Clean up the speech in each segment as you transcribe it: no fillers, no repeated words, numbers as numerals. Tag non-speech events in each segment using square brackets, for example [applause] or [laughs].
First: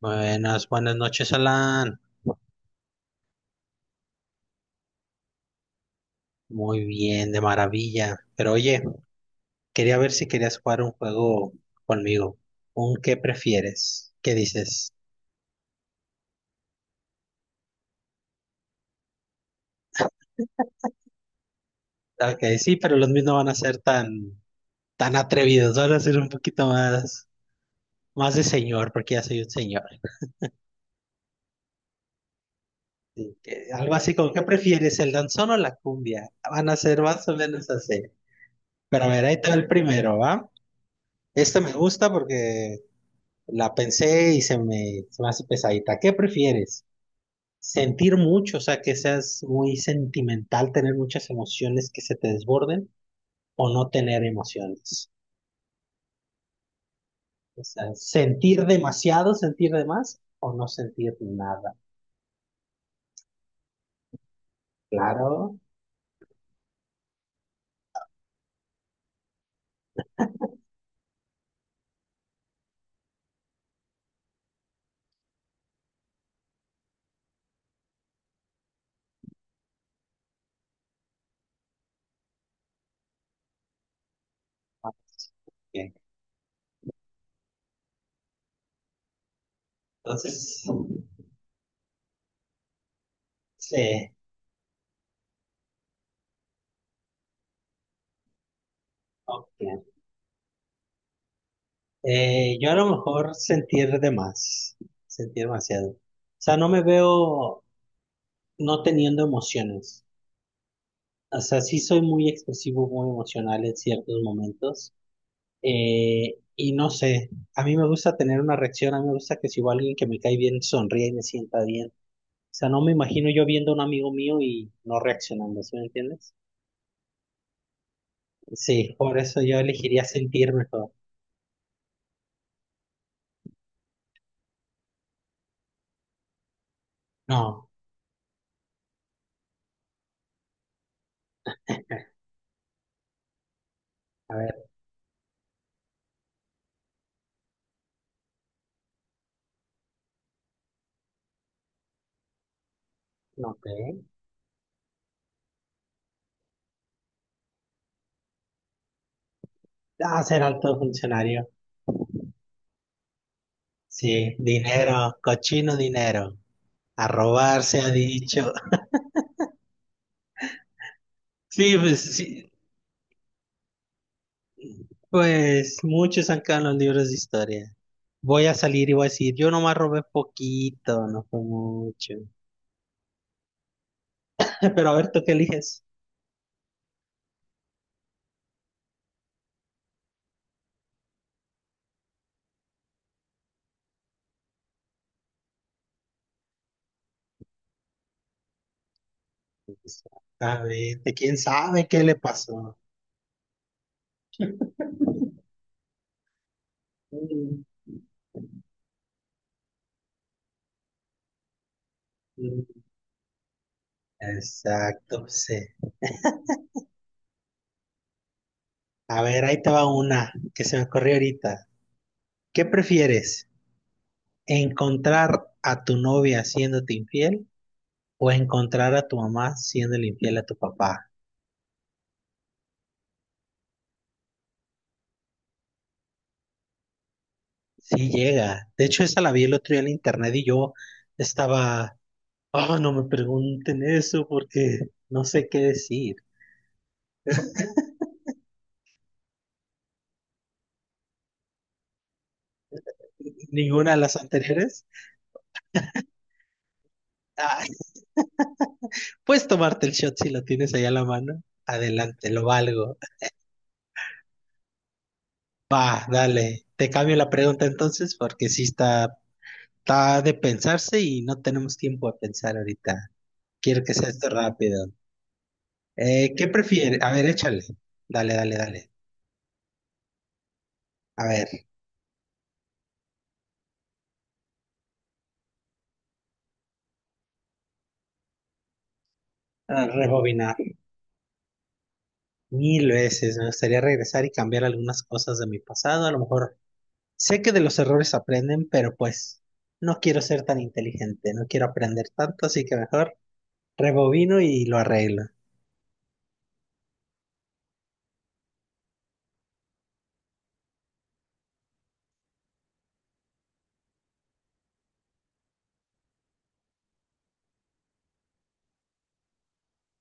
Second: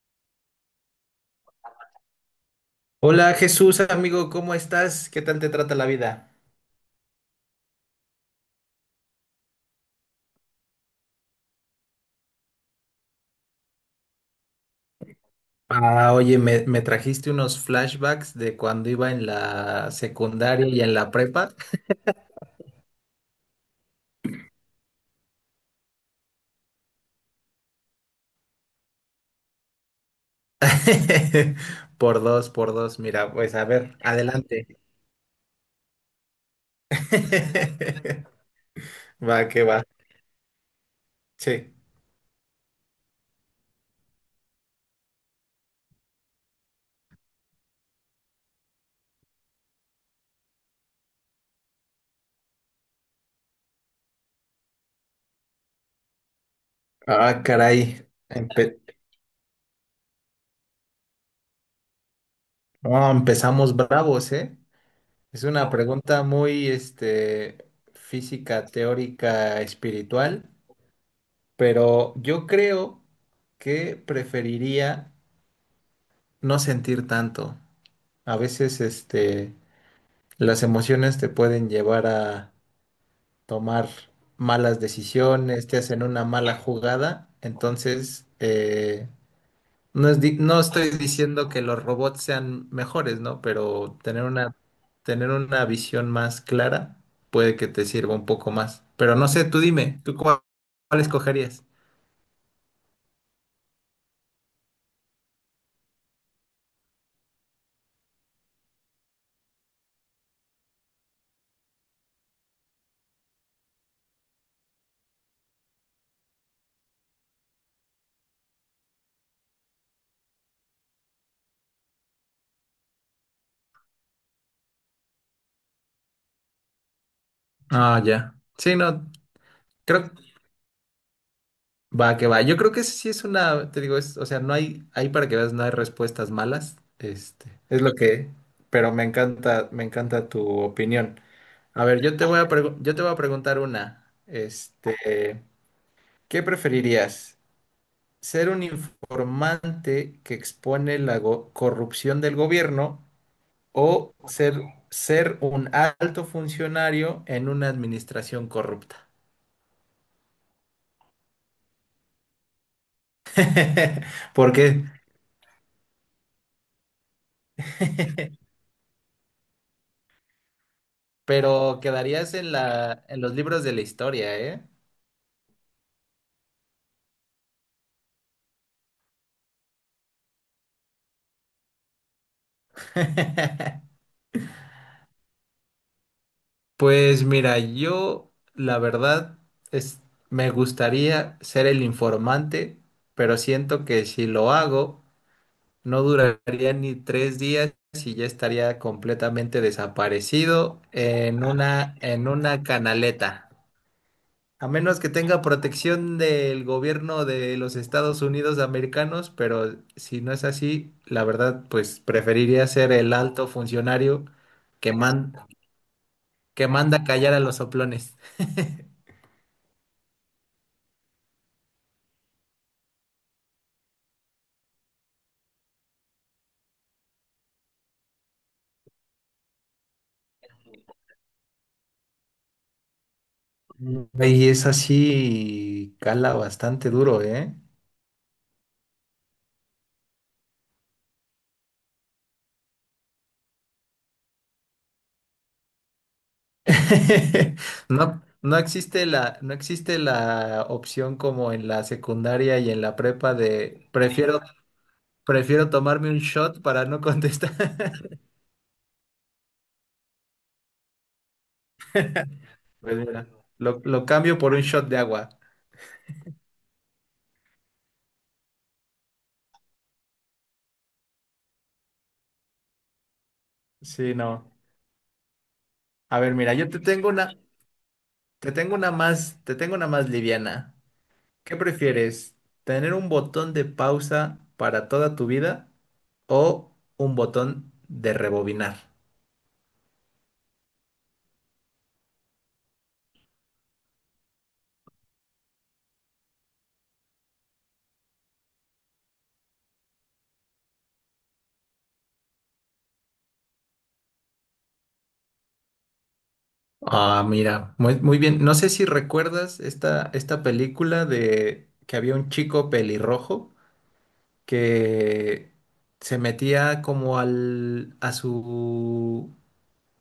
Buenas, buenas noches, Alan. Hola Jesús, amigo, ¿cómo estás? ¿Qué tal te trata la vida? Muy bien, de maravilla. Pero oye, quería ver si querías jugar un juego conmigo. ¿Un qué prefieres? ¿Qué dices? Ah, oye, me trajiste unos flashbacks de cuando iba en la secundaria y en la prepa. Ok, sí, pero los míos no van a ser tan, tan atrevidos. Van a ser un poquito más, más de señor, porque ya soy un señor. [laughs] Por dos, mira, Sí, pues a algo ver, así como, ¿qué adelante. prefieres, el danzón o la cumbia? Van a ser más o menos así. [laughs] Pero a ver, ahí Va, está que el va. primero, ¿va? Este me Sí. gusta porque la pensé y se me hace pesadita. ¿Qué prefieres? Sentir mucho, o sea, que seas muy sentimental, tener muchas emociones que se te desborden o no tener emociones. Ah, O sea, caray. sentir demasiado, sentir de más o no sentir nada. No, empezamos bravos, ¿eh? Es Claro. una pregunta muy, este, física, teórica, espiritual, pero yo creo que preferiría no sentir tanto. A veces, este, las emociones te pueden llevar a tomar malas Ah, decisiones, te bien. hacen una mala jugada. Entonces, no Entonces, estoy diciendo que los robots sean mejores, ¿no? Pero sí, tener una visión más clara puede que te sirva un poco más. Pero no sé, ok. tú dime, ¿tú cuál escogerías? Yo a lo mejor sentir de más, sentir demasiado. O sea, no me veo no teniendo emociones. O sea, sí soy muy expresivo, muy emocional en ciertos momentos. Y no sé, a mí me gusta tener una reacción, a mí me gusta que si va alguien que me cae bien sonríe y me sienta bien. O sea, no me imagino yo viendo a un amigo mío y no reaccionando, ¿sí me entiendes? Ah, ya. Sí, Sí, no, por eso yo elegiría creo. sentirme todo. Va, que va. Yo creo que sí es una, te digo, es, o sea, no hay, ahí para que veas, no hay respuestas malas. Este, No, es lo que, pero me encanta tu opinión. A ver, yo te voy a preguntar una. a ver, Este, ¿qué preferirías? ¿Ser un informante que expone la corrupción del gobierno no te. o ser un alto funcionario en una administración corrupta? Ah, ser alto funcionario. [laughs] Sí, ¿Por qué? dinero, cochino dinero. A robar se ha dicho. [laughs] Pero quedarías sí, en la, en los libros de la historia, ¿eh? pues muchos han quedado en los libros de historia. Voy a salir y voy a decir, yo nomás robé poquito, no fue mucho. [laughs] Pero a ver, ¿tú qué eliges? Pues mira, yo la verdad es, me gustaría ser el informante, pero siento que si lo hago, no duraría ni tres días y ya estaría completamente desaparecido Exactamente, quién sabe qué le en una pasó. canaleta. A menos que tenga protección del gobierno de Mm, los Estados Unidos americanos, pero si no es así, la verdad, pues preferiría mm. ser el alto funcionario que Exacto, man- sí. que manda callar a los soplones. A ver, ahí te va una que se me ocurrió ahorita. ¿Qué prefieres? ¿Encontrar a tu novia siéndote infiel o encontrar a tu mamá siéndole infiel a tu papá? Y es así, cala bastante duro, ¿eh? Sí llega. De hecho, esa la vi el otro día en internet y yo estaba, oh, no me pregunten eso porque no sé qué decir. [laughs] No, no existe la opción como en la secundaria y en la prepa de Ninguna de las anteriores. prefiero tomarme un shot para no contestar. Ah, puedes tomarte el shot si lo tienes ahí a la mano. Adelante, lo valgo. Pues mira, lo cambio por un shot de agua. Va, dale. Te cambio la pregunta entonces porque sí está, está de pensarse y no tenemos tiempo de pensar ahorita. Quiero que sea Sí, esto no. rápido. A ver, ¿Qué mira, yo te prefieres? tengo A ver, una, échale. Dale, dale, dale. Te tengo una más liviana. A ver, ¿Qué prefieres? ¿Tener un botón de pausa para toda tu vida o un botón de rebobinar? a rebobinar. Mil veces. Me gustaría regresar y cambiar algunas cosas de mi pasado. A lo mejor sé que de los errores aprenden, pero pues no quiero ser tan inteligente. No quiero aprender tanto, así que mejor rebobino y lo arreglo. Ah, mira, muy, muy bien. No sé si recuerdas esta película de que había un chico pelirrojo que se metía a su,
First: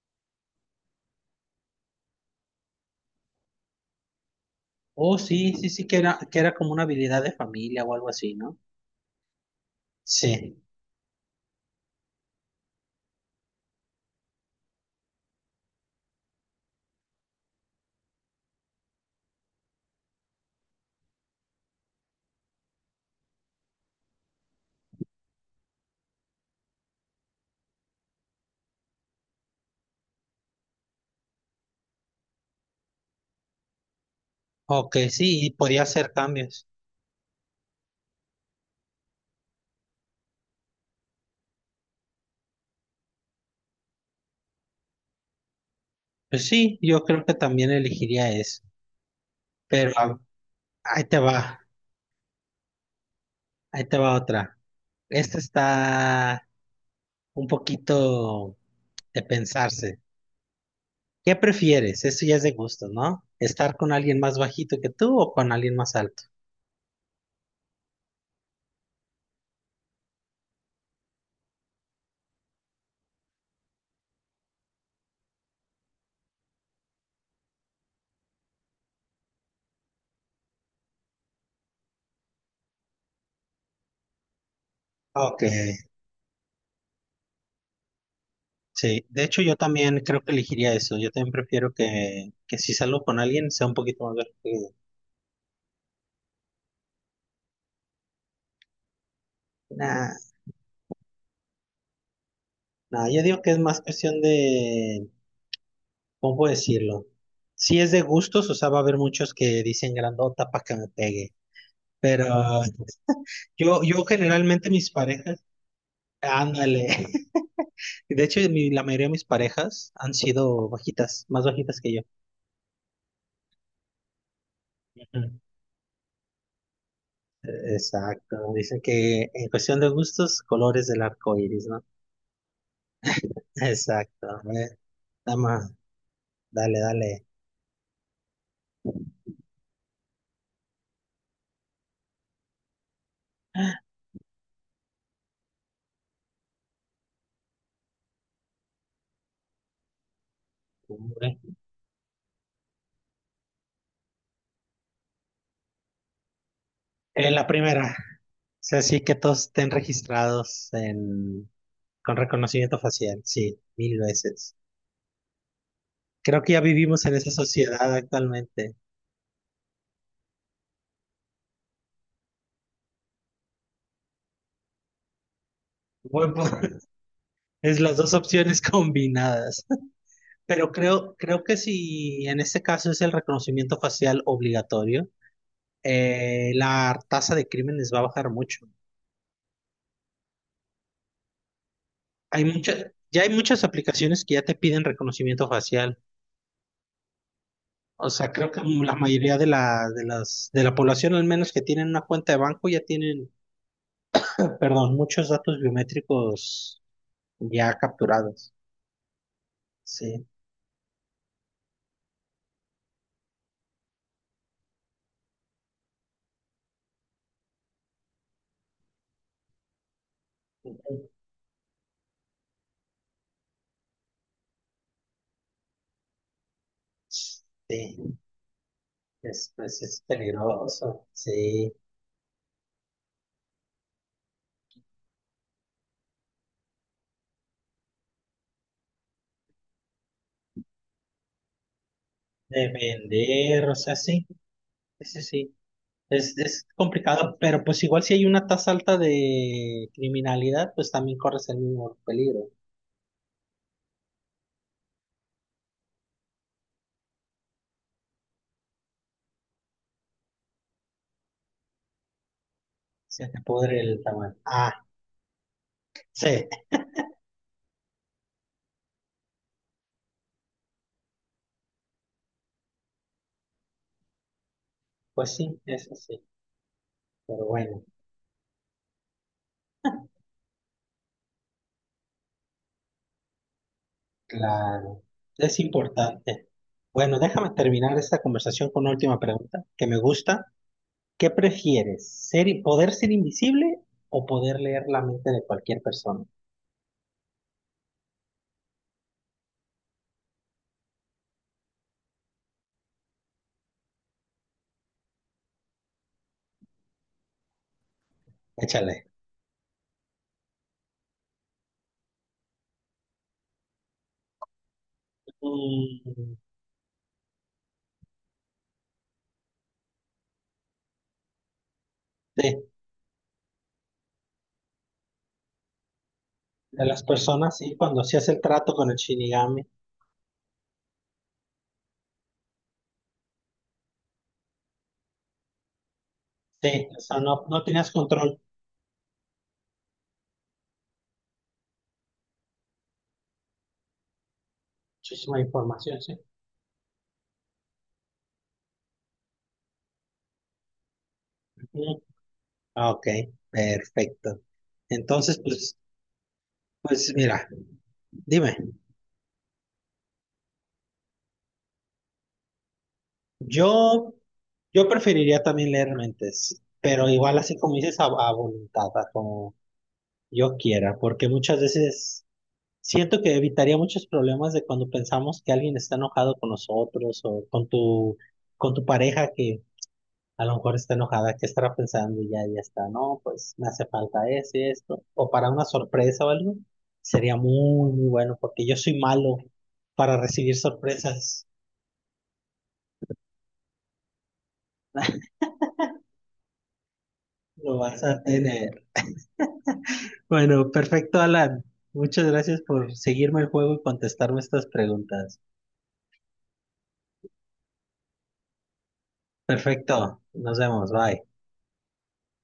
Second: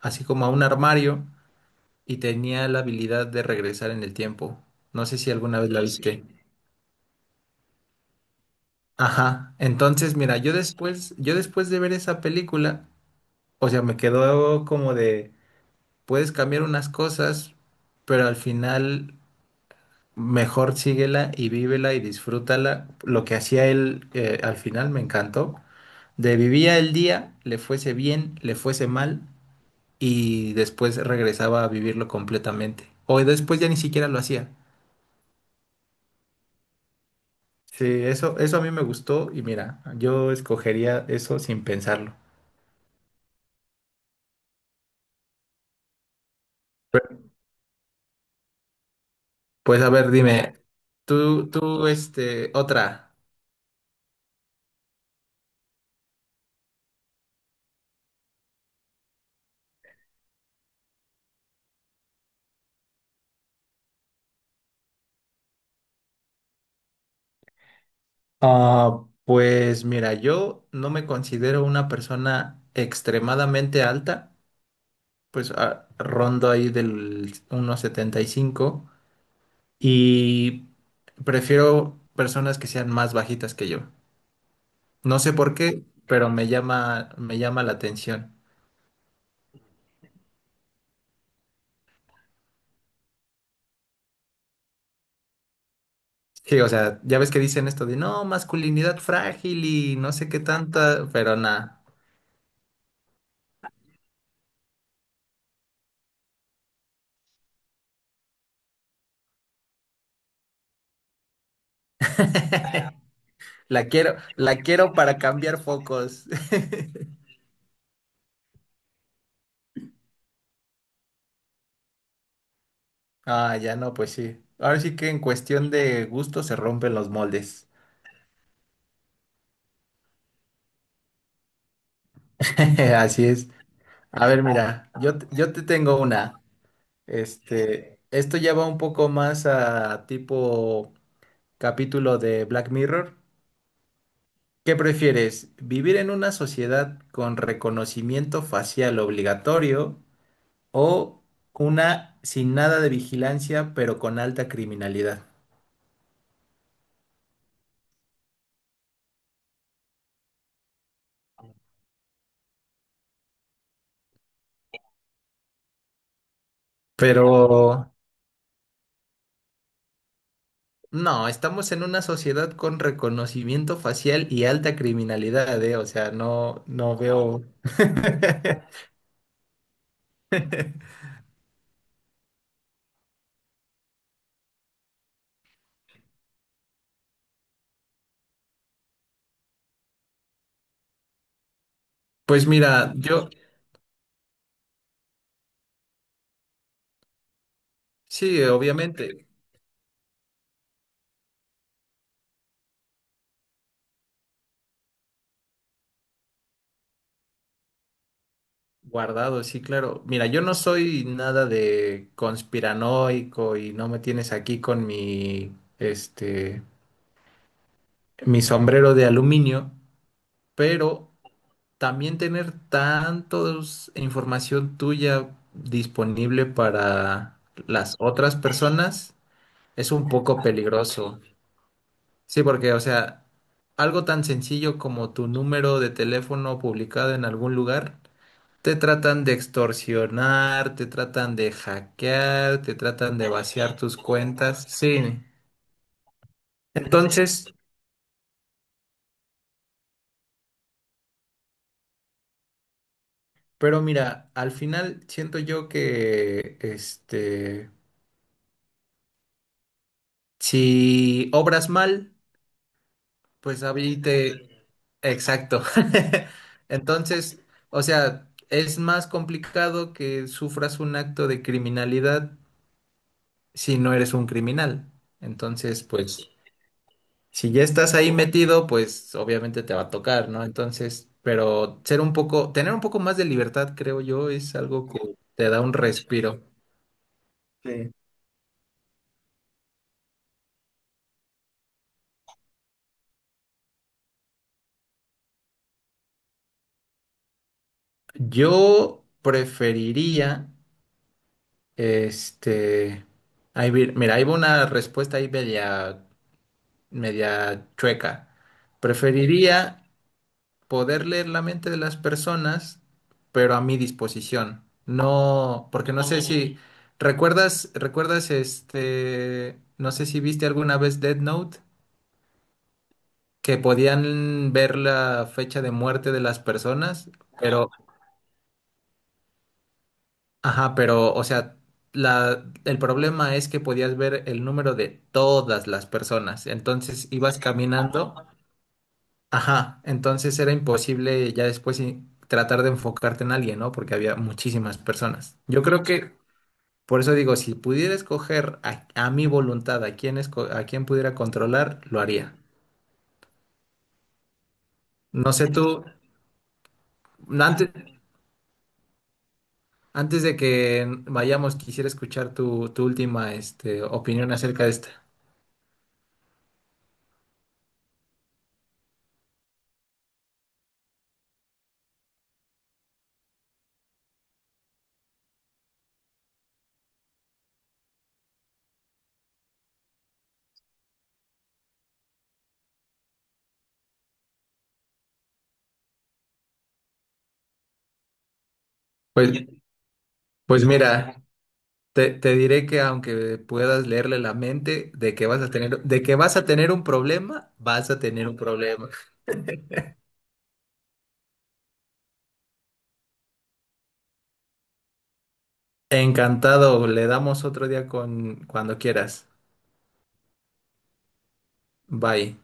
así como a un armario y tenía la habilidad de regresar en el tiempo. No Oh, sé si sí, alguna sí, vez la. Ah, sí, viste, sí. que era como una habilidad de familia o algo así, ¿no? Ajá. Entonces, mira, Sí. Yo después de ver esa película, o sea, me quedó como de, puedes cambiar unas cosas, pero al final mejor síguela y vívela y disfrútala. Lo que hacía él, al final me encantó. De vivía el día, le fuese bien, le fuese mal, y después regresaba a vivirlo completamente. O después ya ni siquiera lo hacía. Ok, sí, y podía hacer cambios. Sí, eso a mí me gustó y mira, yo escogería eso sin pensarlo. Pues sí, yo creo que también elegiría eso. Pues a Pero ver, a- dime, Ahí te va, este, otra. ahí te va otra. Esta está un poquito de pensarse. ¿Qué prefieres? Eso ya es de gusto, ¿no? ¿Estar con alguien más bajito que tú o con alguien más alto? Ah, pues mira, yo no me considero una persona extremadamente alta, pues ah, rondo ahí del 1.75 y prefiero personas que sean más bajitas que yo. No sé Ok, por qué, pero me llama la atención. sí. De hecho, yo también creo que elegiría eso. Yo también prefiero que si salgo con alguien sea un poquito más alto que yo. Sí, o sea, ya ves que dicen esto de no, masculinidad frágil y Nah, no sé qué tanta, pero nada. no, yo digo que es más cuestión de, ¿cómo puedo decirlo? Si es de gustos, o sea, va a haber muchos que dicen grandota para que me pegue. Pero yo La generalmente mis quiero para parejas, cambiar focos. [laughs] ándale. [laughs] De hecho, la mayoría de mis parejas han sido bajitas, más bajitas que yo. Ah, ya no, pues sí. Ahora sí que en Ujú. cuestión de gusto se rompen los moldes. Exacto. Dicen que en cuestión de gustos, colores del arco iris, ¿no? [laughs] Así es. A Exacto. A ver, ver, mira, yo te dama, tengo una. dale, dale. Este, esto ya va un poco más a tipo capítulo de Black Mirror. ¿Qué prefieres? ¿Vivir en una sociedad con reconocimiento facial obligatorio o Hombre. una sin nada de vigilancia, pero con alta criminalidad? La primera. O sea, sí que todos estén registrados en con reconocimiento facial, sí, mil veces. Creo que ya vivimos en Pero esa sociedad actualmente. no, estamos en una sociedad con reconocimiento facial y alta criminalidad, ¿eh? O sea, Buen pu- no, [laughs] no veo. es las dos opciones [laughs] [laughs] combinadas. Pero creo que si en este caso es el reconocimiento facial obligatorio, la tasa de crímenes va a bajar mucho. Pues mira, Ya hay yo, muchas aplicaciones que ya te piden reconocimiento facial. O sea, sí, creo que la obviamente, mayoría de la población, al menos que tienen una cuenta de banco, ya tienen, perdón, muchos datos biométricos ya capturados. guardado, sí, claro. Sí, Mira, yo no soy nada de conspiranoico y no me tienes aquí con mi, este, mi sombrero de aluminio, pero también tener tantos información tuya disponible para las sí, otras personas es, pues es es un poco peligroso, peligroso. sí, Sí, porque, o sea, algo tan sencillo como tu número de teléfono publicado en algún lugar, te tratan de extorsionar, te tratan de hackear, de te tratan de vender, o vaciar sea, tus sí, cuentas. sí, Sí. sí, es complicado, Entonces, pero pues igual si hay una tasa alta de criminalidad, pues también corres el mismo peligro, pero mira, al final siento yo que este, si obras mal, se te pues pudre ahí el tamaño. te... Ah, Exacto. sí, [laughs] Entonces, o sea, es más complicado que sufras un acto de criminalidad si no eres un criminal. pues sí, Entonces, eso sí, pues, pero si ya bueno, estás ahí metido, pues obviamente te va a tocar, ¿no? Entonces, pero ser un poco, tener un poco más de libertad, creo yo, es algo que claro, te es da un respiro. importante. Bueno, déjame terminar esta conversación con una última pregunta que me gusta. ¿Qué prefieres? Ser, ¿poder ser invisible o poder leer la mente de cualquier persona? Yo preferiría, este, mira, ahí va una respuesta ahí media chueca. Échale. Preferiría poder leer la mente de las personas, pero a mi disposición. No, porque no sé Mm, si. Mm, recuerdas este, no sé si viste alguna vez Death Note, sí, que podían ver la fecha de muerte de las de las personas, ah, personas, pero, sí, cuando hacías el trato con el Shinigami. ajá, pero, o sea, la, el problema es que podías ver el número de todas las personas. Sí, o Entonces sea, ibas no, no tenías caminando. control. Ajá, entonces era imposible ya después tratar de enfocarte en alguien, ¿no? Porque había muchísimas personas. Muchísima Yo creo información, sí. que, por eso digo, si pudiera escoger a mi voluntad a a quién pudiera controlar, Mm, lo haría. ok, perfecto. No Entonces, sé tú, pues, pues mira, antes, dime, antes de que vayamos, quisiera escuchar tu última, este, yo, opinión acerca de yo esta. preferiría también leer mentes, pero igual así como dices, a voluntad, a como yo quiera, porque muchas veces... Siento que evitaría muchos problemas de cuando pensamos que alguien está enojado con nosotros o con tu pareja que a lo mejor está enojada, que estará pensando y ya, ya está, no, pues me hace falta esto, o para una sorpresa o algo, sería muy, muy bueno porque yo soy malo Pues, para recibir pues mira, sorpresas. Te diré que aunque puedas leerle la mente de que [laughs] vas a tener, de que vas a tener un problema, Lo vas a vas a tener un tener. problema. Bueno, perfecto, Alan. Muchas gracias por seguirme el juego y contestarme estas preguntas. Encantado, le damos otro día con cuando quieras. Perfecto, nos vemos, bye. Bye.